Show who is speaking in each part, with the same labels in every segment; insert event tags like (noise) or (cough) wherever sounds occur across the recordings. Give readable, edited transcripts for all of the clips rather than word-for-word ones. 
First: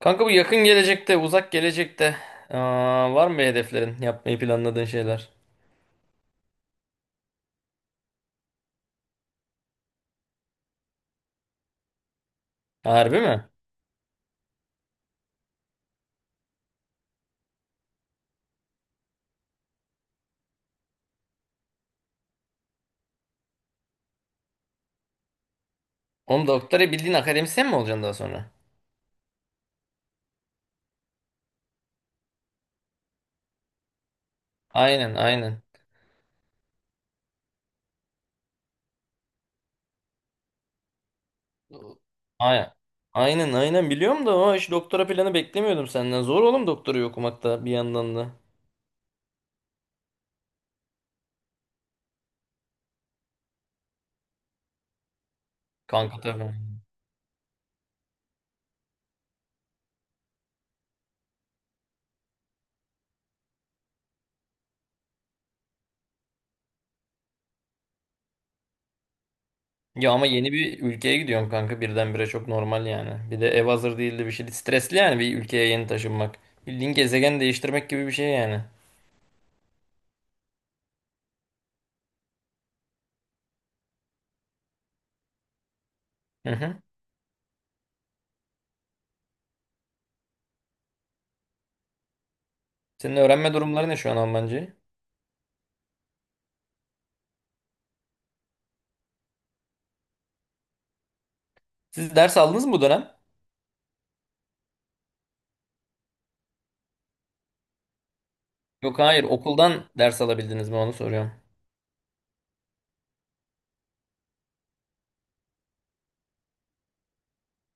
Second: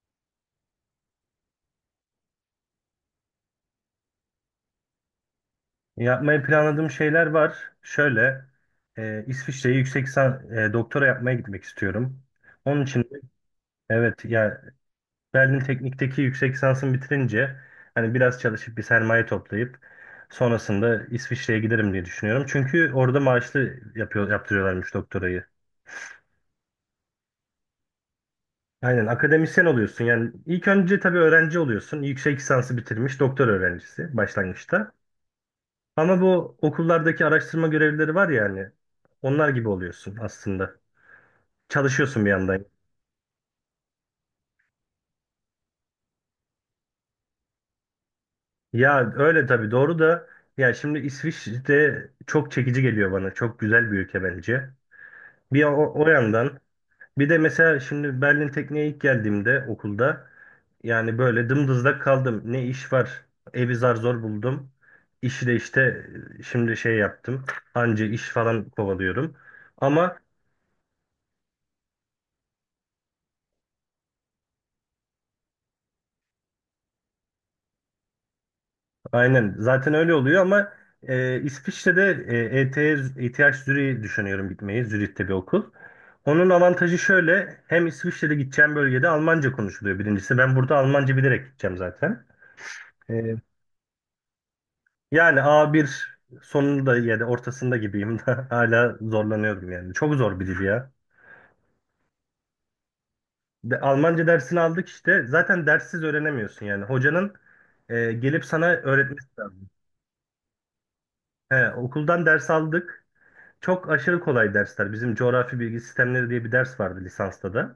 Speaker 1: Kanka bu yakın gelecekte, uzak gelecekte var mı bir hedeflerin, yapmayı planladığın şeyler?
Speaker 2: Yapmayı planladığım şeyler var. Şöyle, İsviçre'ye doktora yapmaya gitmek istiyorum. Onun için de-
Speaker 1: Harbi mi?
Speaker 2: evet ya. Berlin Teknik'teki yüksek lisansımı bitirince hani biraz çalışıp bir sermaye toplayıp sonrasında İsviçre'ye giderim diye düşünüyorum. Çünkü orada maaşlı yapıyor yaptırıyorlarmış doktorayı.
Speaker 1: Oğlum doktora bildiğin akademisyen mi olacaksın daha sonra?
Speaker 2: Aynen, akademisyen oluyorsun. Yani ilk önce tabii öğrenci oluyorsun. Yüksek lisansı bitirmiş doktor öğrencisi başlangıçta.
Speaker 1: Aynen, aynen.
Speaker 2: Ama bu okullardaki araştırma görevlileri var ya, hani onlar gibi oluyorsun aslında. Çalışıyorsun bir yandan.
Speaker 1: Aynen. Aynen, aynen biliyorum da o hiç doktora planı beklemiyordum senden. Zor oğlum doktorayı okumak da bir yandan da.
Speaker 2: Ya öyle tabii, doğru da, ya şimdi İsviçre çok çekici geliyor bana. Çok güzel bir ülke bence. Bir o
Speaker 1: Kanka tabii.
Speaker 2: yandan bir de mesela şimdi Berlin Tekniğe ilk geldiğimde okulda yani böyle dımdızlak kaldım. Ne iş var? Evi zar zor buldum. İşi de işte, şimdi şey yaptım. Anca iş falan kovalıyorum.
Speaker 1: Ya
Speaker 2: Ama
Speaker 1: ama yeni bir ülkeye gidiyorum kanka birdenbire çok normal yani. Bir de ev hazır değildi bir şey. Stresli yani bir ülkeye yeni taşınmak. Bildiğin gezegen değiştirmek gibi bir şey yani.
Speaker 2: Aynen. Zaten öyle oluyor ama, İsviçre'de, ETH, ETH Zürich'i düşünüyorum gitmeyi. Zürih'te bir okul. Onun
Speaker 1: Hı hı.
Speaker 2: avantajı şöyle. Hem İsviçre'de gideceğim bölgede Almanca konuşuluyor, birincisi. Ben burada Almanca bilerek gideceğim zaten.
Speaker 1: Senin
Speaker 2: E,
Speaker 1: öğrenme durumları ne şu an Almancayı?
Speaker 2: yani A1 sonunda ya da ortasında gibiyim, (laughs) da hala zorlanıyorum yani. Çok zor bir dil ya.
Speaker 1: Siz ders aldınız mı bu dönem?
Speaker 2: Almanca dersini aldık işte. Zaten derssiz öğrenemiyorsun yani. Hocanın gelip sana
Speaker 1: Yok, hayır,
Speaker 2: öğretmesi lazım.
Speaker 1: okuldan ders alabildiniz mi onu soruyorum.
Speaker 2: He, okuldan ders aldık. Çok aşırı kolay dersler. Bizim coğrafi bilgi sistemleri diye bir ders vardı lisansta da.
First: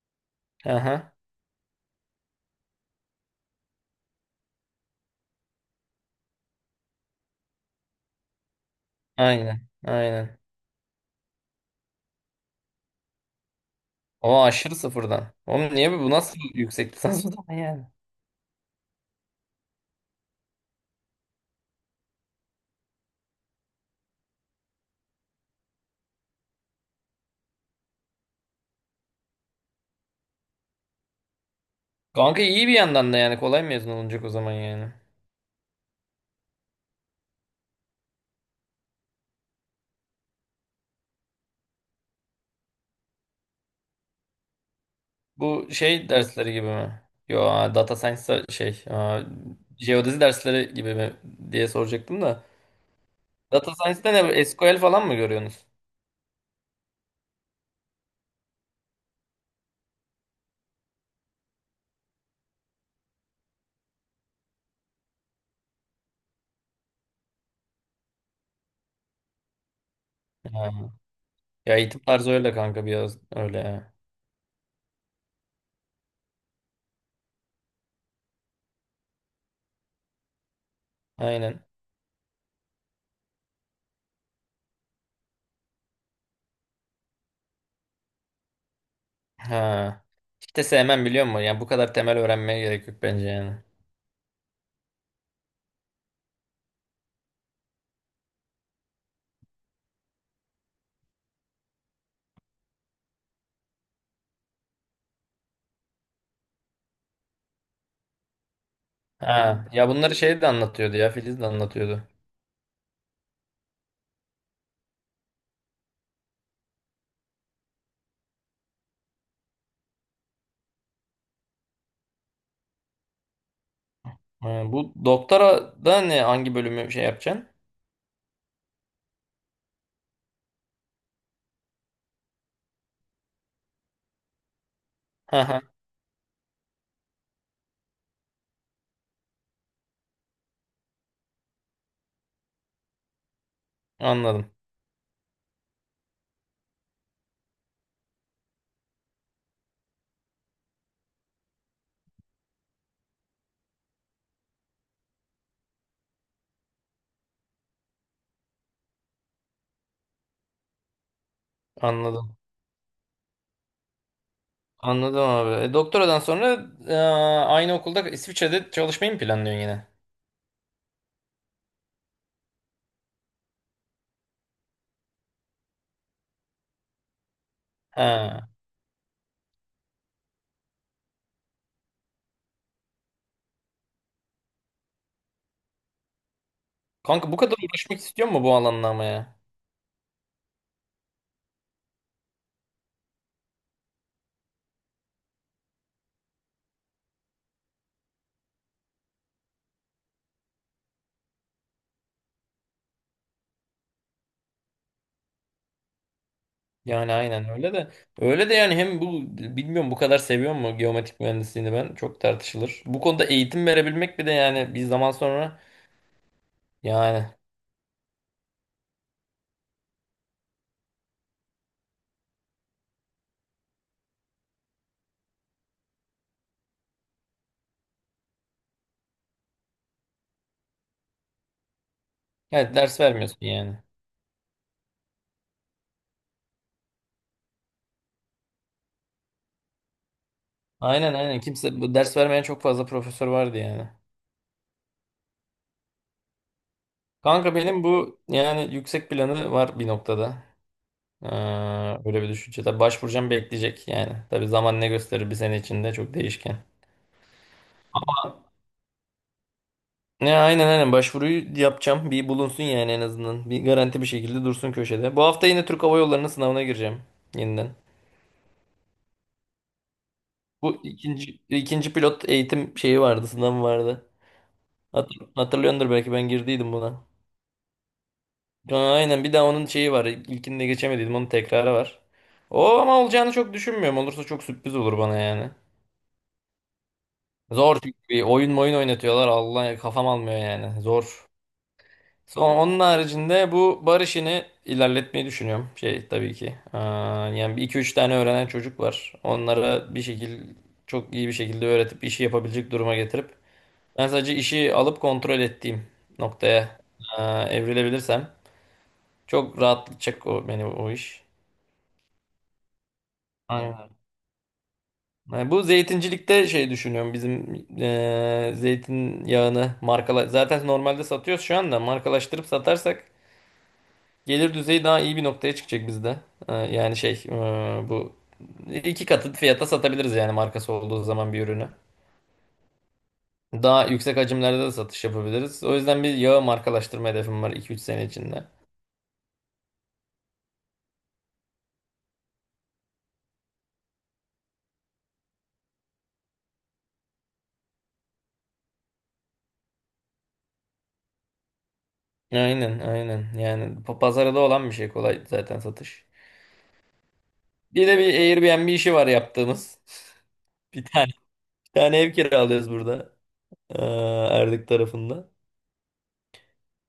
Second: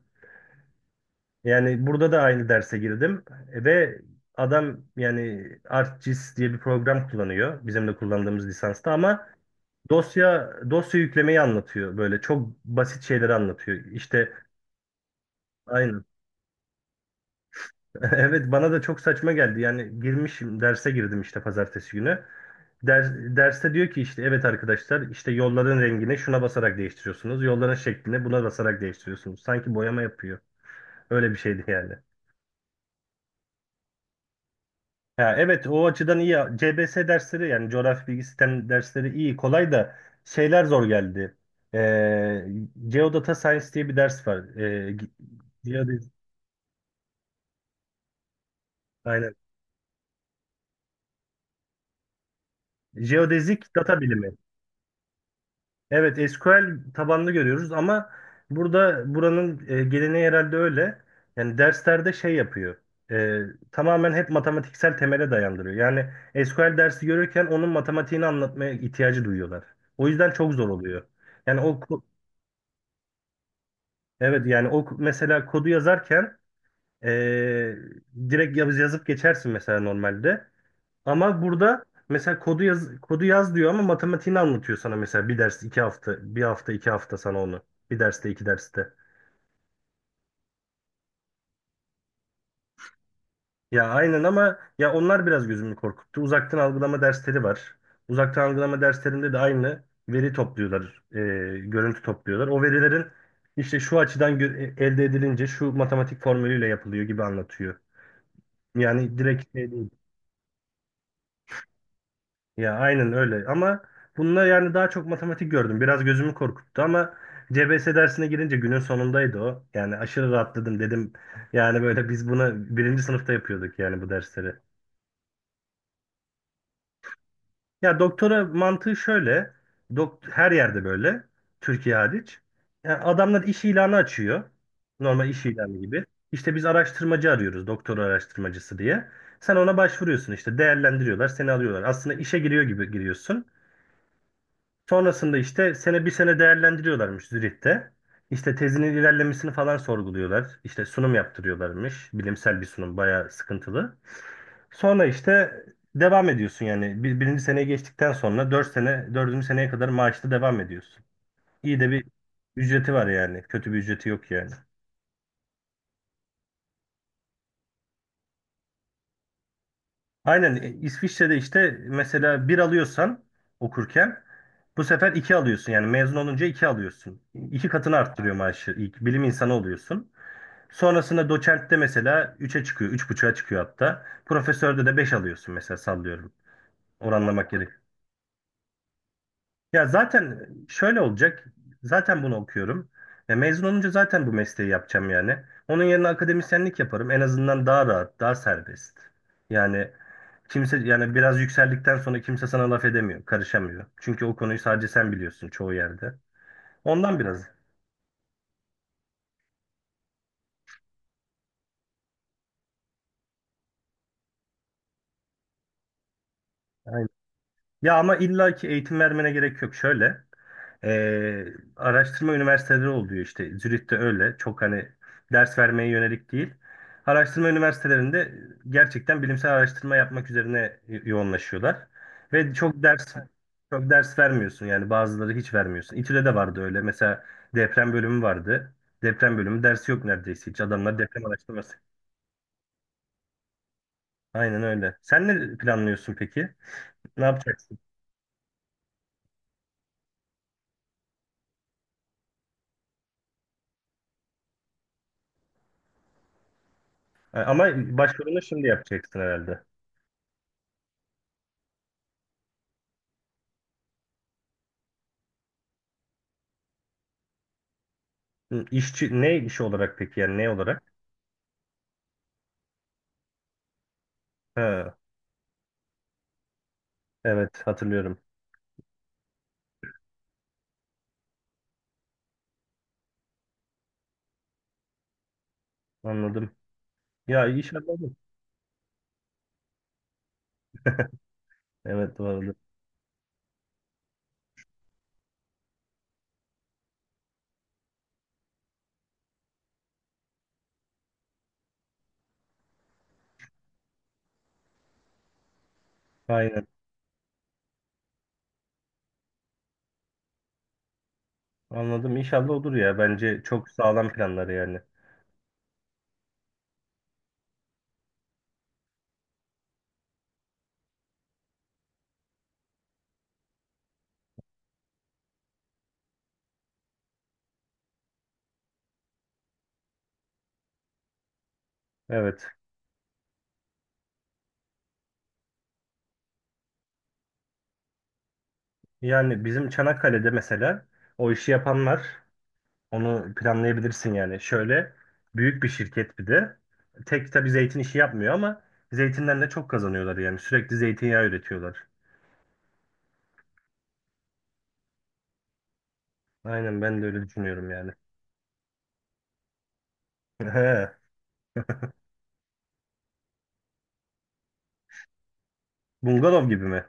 Speaker 1: Aha,
Speaker 2: Yani burada da aynı derse girdim. Ve adam yani ArcGIS diye bir program kullanıyor bizim de kullandığımız lisansta ama
Speaker 1: aynen aynen.
Speaker 2: dosya dosya yüklemeyi anlatıyor, böyle çok basit şeyleri anlatıyor. İşte
Speaker 1: O aşırı sıfırdan. Oğlum niye bu
Speaker 2: aynı.
Speaker 1: bu nasıl yüksek lisans bu da yani?
Speaker 2: (laughs) Evet, bana da çok saçma geldi. Yani girmişim, derse girdim işte pazartesi günü. Derste diyor ki, işte evet arkadaşlar, işte yolların rengini şuna basarak değiştiriyorsunuz. Yolların şeklini buna basarak değiştiriyorsunuz. Sanki boyama yapıyor. Öyle bir şeydi yani.
Speaker 1: Kanka iyi bir yandan da yani kolay mezun olunacak o zaman yani.
Speaker 2: Ha, evet, o açıdan iyi. CBS dersleri, yani coğrafya bilgi sistem dersleri iyi, kolay da şeyler zor geldi. Ee, Geodata Science diye bir ders var.
Speaker 1: Bu şey
Speaker 2: Geodezi,
Speaker 1: dersleri gibi mi? Yo, data science şey
Speaker 2: aynen.
Speaker 1: jeodezi dersleri gibi mi diye soracaktım da.
Speaker 2: Jeodezik
Speaker 1: Data
Speaker 2: data
Speaker 1: science'da ne
Speaker 2: bilimi.
Speaker 1: SQL falan mı görüyorsunuz?
Speaker 2: Evet, SQL tabanlı görüyoruz ama burada buranın geleneği herhalde öyle. Yani derslerde şey yapıyor. e, Tamamen hep matematiksel temele dayandırıyor. Yani SQL dersi görürken onun matematiğini anlatmaya ihtiyacı duyuyorlar. O yüzden çok zor
Speaker 1: Ha.
Speaker 2: oluyor. Yani o
Speaker 1: Ya eğitim
Speaker 2: ko-
Speaker 1: tarzı öyle kanka biraz öyle ya.
Speaker 2: evet, yani o mesela kodu yazarken e, direkt yazıp geçersin mesela normalde. Ama
Speaker 1: Aynen.
Speaker 2: burada mesela kodu yaz, kodu yaz diyor ama matematiğini anlatıyor sana, mesela bir ders 2 hafta, bir hafta 2 hafta sana onu, bir derste iki derste.
Speaker 1: Ha. İşte sevmem, biliyor musun? Yani bu kadar temel öğrenmeye gerek yok bence yani.
Speaker 2: Ya aynen ama ya onlar biraz gözümü korkuttu. Uzaktan algılama dersleri var. Uzaktan algılama derslerinde de aynı veri topluyorlar, görüntü topluyorlar. O verilerin işte şu açıdan elde edilince şu matematik formülüyle yapılıyor gibi anlatıyor. Yani
Speaker 1: Ha,
Speaker 2: direkt şey
Speaker 1: Yani ya
Speaker 2: değil.
Speaker 1: bunları şey de anlatıyordu, ya Filiz de anlatıyordu.
Speaker 2: Ya aynen öyle ama bununla yani daha çok matematik gördüm. Biraz gözümü korkuttu ama CBS dersine girince günün sonundaydı o. Yani aşırı rahatladım dedim. Yani böyle biz bunu birinci sınıfta yapıyorduk yani, bu dersleri.
Speaker 1: Ha, bu doktora da ne hangi bölümü şey yapacaksın?
Speaker 2: Ya doktora mantığı şöyle. Her yerde böyle. Türkiye hariç. Yani adamlar iş ilanı açıyor. Normal
Speaker 1: Ha
Speaker 2: iş
Speaker 1: ha,
Speaker 2: ilanı gibi. İşte biz araştırmacı arıyoruz, doktora araştırmacısı diye. Sen ona başvuruyorsun işte, değerlendiriyorlar, seni alıyorlar. Aslında işe giriyor gibi giriyorsun.
Speaker 1: anladım.
Speaker 2: Sonrasında işte bir sene değerlendiriyorlarmış Zürih'te. İşte tezinin ilerlemesini falan sorguluyorlar. İşte sunum yaptırıyorlarmış. Bilimsel bir sunum, bayağı sıkıntılı. Sonra işte devam ediyorsun yani. Birinci seneye geçtikten sonra dördüncü seneye kadar maaşlı devam ediyorsun. İyi de bir
Speaker 1: Anladım.
Speaker 2: ücreti var yani. Kötü bir ücreti yok yani.
Speaker 1: Anladım abi. Doktoradan sonra aynı okulda İsviçre'de çalışmayı mı planlıyorsun yine?
Speaker 2: Aynen, İsviçre'de işte mesela bir alıyorsan okurken, bu sefer iki alıyorsun. Yani mezun olunca iki alıyorsun. İki katını arttırıyor
Speaker 1: Ha.
Speaker 2: maaşı. İlk bilim insanı oluyorsun. Sonrasında doçentte mesela üçe çıkıyor, 3,5'a çıkıyor hatta. Profesörde de 5 alıyorsun mesela, sallıyorum.
Speaker 1: Kanka bu
Speaker 2: Oranlamak
Speaker 1: kadar
Speaker 2: gerek.
Speaker 1: uğraşmak istiyor mu bu alanla ama ya?
Speaker 2: Ya zaten şöyle olacak. Zaten bunu okuyorum. Ya mezun olunca zaten bu mesleği yapacağım yani. Onun yerine akademisyenlik yaparım. En azından daha rahat, daha serbest. Yani kimse, yani biraz yükseldikten sonra kimse sana laf edemiyor, karışamıyor. Çünkü o konuyu sadece sen biliyorsun çoğu yerde.
Speaker 1: Yani
Speaker 2: Ondan biraz.
Speaker 1: aynen öyle de. Öyle de yani hem bu bilmiyorum bu kadar seviyor mu geometrik mühendisliğini, ben çok tartışılır. Bu konuda eğitim verebilmek bir de yani bir zaman sonra. Yani.
Speaker 2: Ya ama illa ki eğitim vermene gerek yok. Şöyle, e, araştırma üniversiteleri oluyor işte. Zürich'te öyle. Çok hani ders vermeye yönelik değil. Araştırma üniversitelerinde gerçekten bilimsel araştırma yapmak üzerine yoğunlaşıyorlar. Ve
Speaker 1: Evet,
Speaker 2: çok
Speaker 1: ders
Speaker 2: ders
Speaker 1: vermiyorsun yani.
Speaker 2: Çok ders vermiyorsun yani, bazıları hiç vermiyorsun. İTÜ'de de vardı öyle. Mesela deprem bölümü vardı. Deprem bölümü dersi yok neredeyse hiç. Adamlar
Speaker 1: Aynen
Speaker 2: deprem
Speaker 1: aynen.
Speaker 2: araştırması.
Speaker 1: Kimse bu ders vermeyen çok fazla profesör vardı yani.
Speaker 2: Aynen öyle. Sen ne planlıyorsun peki? Ne
Speaker 1: Kanka
Speaker 2: yapacaksın?
Speaker 1: benim bu yani yüksek planı var bir noktada. Ee, Böyle bir düşünce. Tabii başvuracağım, bekleyecek yani. Tabii zaman ne gösterir, bir sene içinde çok değişken.
Speaker 2: Ama başvurunu şimdi yapacaksın herhalde.
Speaker 1: Ne, aynen aynen, başvuruyu yapacağım. Bir bulunsun yani, en azından. Bir garanti bir şekilde dursun köşede. Bu hafta yine Türk Hava Yolları'nın sınavına gireceğim yeniden.
Speaker 2: Hı, İşçi ne iş olarak peki, yani ne
Speaker 1: Bu
Speaker 2: olarak?
Speaker 1: ikinci pilot eğitim şeyi vardı, sınavı vardı.
Speaker 2: Ha,
Speaker 1: Hat- Hatırlıyordur belki, ben girdiydim buna.
Speaker 2: evet, hatırlıyorum.
Speaker 1: Ha, aynen bir daha onun şeyi var. İlkinde geçemediydim, onun tekrarı var. O ama olacağını çok düşünmüyorum. Olursa çok sürpriz olur bana yani.
Speaker 2: Anladım. Ya
Speaker 1: Zor
Speaker 2: inşallah
Speaker 1: çünkü
Speaker 2: olur.
Speaker 1: bir oyun oynatıyorlar. Allah kafam almıyor yani. Zor.
Speaker 2: Evet, bu arada.
Speaker 1: Son, onun haricinde bu bar işini ilerletmeyi düşünüyorum. Şey tabii ki. Yani bir iki üç tane öğrenen çocuk var. Onlara bir şekilde çok iyi bir şekilde öğretip işi yapabilecek duruma getirip ben sadece işi alıp kontrol ettiğim
Speaker 2: Aynen.
Speaker 1: noktaya evrilebilirsem çok rahatlatacak o, beni o iş.
Speaker 2: Anladım. İnşallah olur ya. Bence çok sağlam planları yani.
Speaker 1: Yani bu zeytincilikte şey düşünüyorum, bizim zeytin yağını markala, zaten normalde satıyoruz şu anda, markalaştırıp satarsak gelir düzeyi daha iyi bir noktaya çıkacak bizde. Yani şey, bu iki katı fiyata satabiliriz yani, markası olduğu zaman bir ürünü.
Speaker 2: Evet.
Speaker 1: Daha yüksek hacimlerde de satış yapabiliriz. O yüzden bir yağı markalaştırma hedefim var iki üç sene içinde.
Speaker 2: Yani bizim Çanakkale'de mesela o işi yapanlar, onu planlayabilirsin yani. Şöyle büyük bir şirket bir de. Tek tabii zeytin işi yapmıyor ama zeytinden de çok kazanıyorlar yani. Sürekli zeytinyağı üretiyorlar.
Speaker 1: Aynen aynen yani, pazarda olan bir şey kolay zaten satış.
Speaker 2: Aynen, ben de öyle düşünüyorum
Speaker 1: Bir
Speaker 2: yani.
Speaker 1: de bir Airbnb işi var yaptığımız.
Speaker 2: (laughs) He,
Speaker 1: (laughs) Bir tane, bir tane ev kiralıyoruz burada. Ee, Erdik tarafında.
Speaker 2: bungalov gibi mi?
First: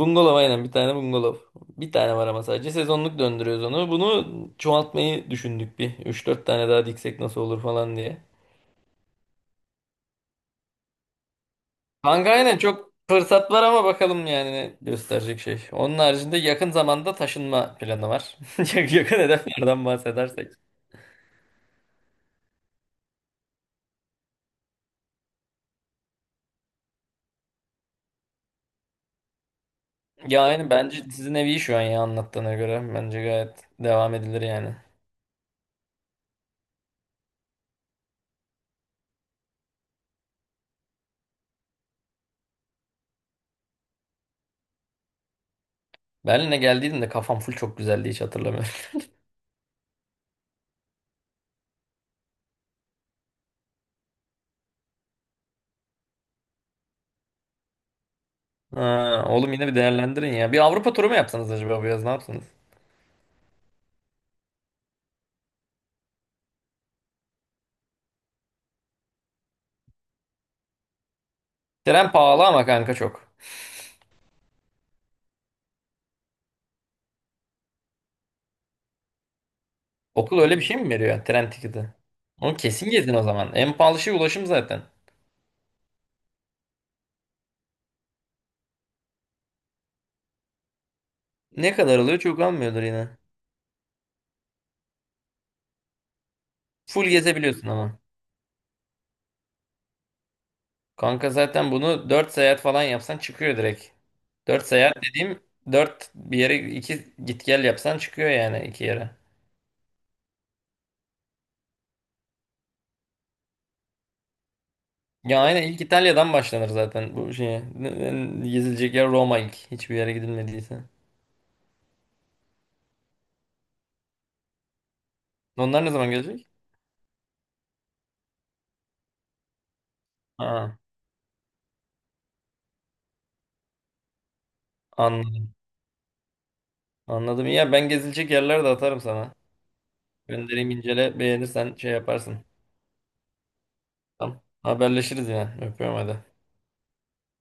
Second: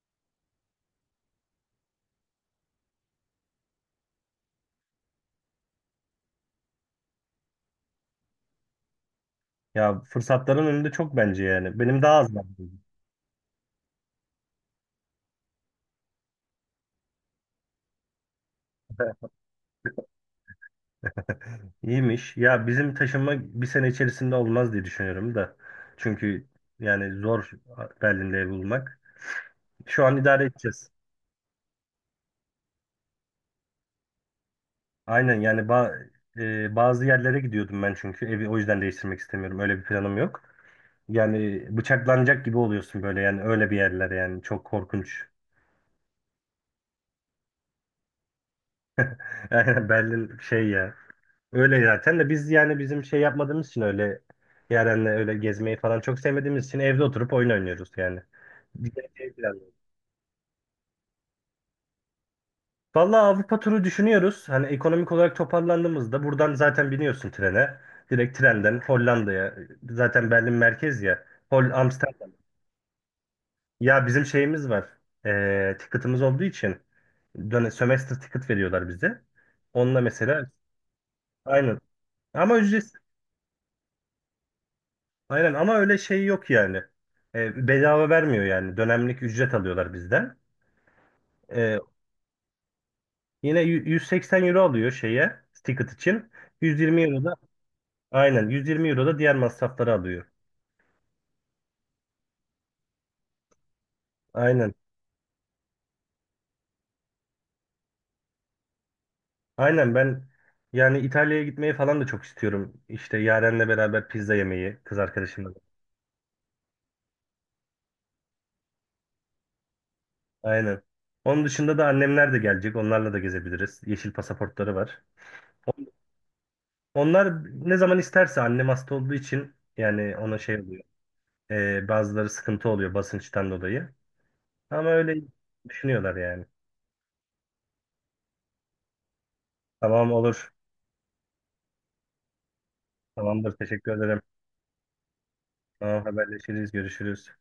Speaker 1: Bungalov aynen, bir tane bungalov. Bir tane var ama sadece sezonluk döndürüyoruz onu. Bunu çoğaltmayı düşündük bir, üç dört tane daha diksek nasıl olur falan diye.
Speaker 2: Ya fırsatların önünde çok, bence yani. Benim daha
Speaker 1: Kanka
Speaker 2: az var.
Speaker 1: aynen çok fırsat var ama bakalım yani ne gösterecek şey. Onun haricinde yakın zamanda taşınma planı var. (laughs) Yakın hedeflerden bahsedersek.
Speaker 2: İyiymiş. Ya bizim taşınma bir sene içerisinde olmaz diye düşünüyorum da. Çünkü yani zor Berlin'de ev bulmak. Şu an
Speaker 1: Ya
Speaker 2: idare
Speaker 1: aynen,
Speaker 2: edeceğiz.
Speaker 1: bence sizin evi iyi şu an, ya anlattığına göre. Bence gayet devam edilir yani.
Speaker 2: Aynen yani bazı yerlere gidiyordum ben çünkü evi o yüzden değiştirmek istemiyorum. Öyle bir planım yok. Yani bıçaklanacak gibi oluyorsun böyle, yani öyle bir yerler yani, çok korkunç.
Speaker 1: Berlin'e geldiğimde kafam full, çok güzeldi, hiç hatırlamıyorum.
Speaker 2: (laughs) Aynen, Berlin şey ya. Öyle zaten de biz yani bizim şey yapmadığımız için öyle, Yaren'le öyle gezmeyi falan çok sevmediğimiz için evde oturup oyun oynuyoruz yani. Gidecek
Speaker 1: Ha,
Speaker 2: şey
Speaker 1: oğlum, yine
Speaker 2: planlıyoruz.
Speaker 1: bir değerlendirin ya. Bir Avrupa turu mu yapsanız acaba bu yaz, ne yapsanız?
Speaker 2: Vallahi Avrupa turu düşünüyoruz. Hani ekonomik olarak toparlandığımızda buradan zaten biniyorsun trene. Direkt trenden Hollanda'ya. Zaten Berlin merkez ya.
Speaker 1: Tren
Speaker 2: Amsterdam.
Speaker 1: pahalı ama kanka, çok.
Speaker 2: Ya bizim şeyimiz var. Ticket'ımız olduğu için, semester ticket veriyorlar bize. Onunla
Speaker 1: Okul
Speaker 2: mesela
Speaker 1: öyle bir şey mi veriyor yani, tren
Speaker 2: aynı.
Speaker 1: tiketi? Onu
Speaker 2: Ama
Speaker 1: kesin
Speaker 2: ücretsiz.
Speaker 1: gezin o zaman. En pahalı şey ulaşım zaten.
Speaker 2: Aynen ama öyle şey yok yani. Bedava vermiyor yani. Dönemlik ücret alıyorlar bizden.
Speaker 1: Ne
Speaker 2: E,
Speaker 1: kadar alıyor, çok almıyordur yine.
Speaker 2: yine 180 € alıyor şeye, ticket için. 120
Speaker 1: Full
Speaker 2: euro da,
Speaker 1: gezebiliyorsun ama.
Speaker 2: aynen 120 € da diğer masrafları alıyor.
Speaker 1: Kanka zaten bunu 4 seyahat falan yapsan çıkıyor direkt. 4
Speaker 2: Aynen.
Speaker 1: seyahat dediğim, 4 bir yere, 2 git gel yapsan çıkıyor yani, iki yere.
Speaker 2: Aynen ben, yani İtalya'ya gitmeyi falan da çok istiyorum. İşte Yaren'le beraber pizza yemeyi, kız
Speaker 1: Ya
Speaker 2: arkadaşımla.
Speaker 1: aynen, ilk İtalya'dan başlanır zaten bu şeye. Gezilecek yer Roma, ilk. Hiçbir yere
Speaker 2: Aynen.
Speaker 1: gidilmediyse.
Speaker 2: Onun dışında da annemler de gelecek. Onlarla da gezebiliriz. Yeşil pasaportları var.
Speaker 1: Onlar ne zaman gelecek?
Speaker 2: Onlar ne zaman isterse, annem hasta olduğu için yani ona şey
Speaker 1: Ha.
Speaker 2: oluyor. Bazıları sıkıntı oluyor basınçtan dolayı. Ama öyle
Speaker 1: Anladım.
Speaker 2: düşünüyorlar yani.
Speaker 1: Anladım. İyi, ya ben gezilecek yerler de atarım sana.
Speaker 2: Tamam, olur.
Speaker 1: Göndereyim, incele. Beğenirsen şey yaparsın.
Speaker 2: Tamamdır. Teşekkür ederim.
Speaker 1: Tamam. Haberleşiriz yine. Öpüyorum,
Speaker 2: Tamam,
Speaker 1: hadi.
Speaker 2: haberleşiriz. Görüşürüz.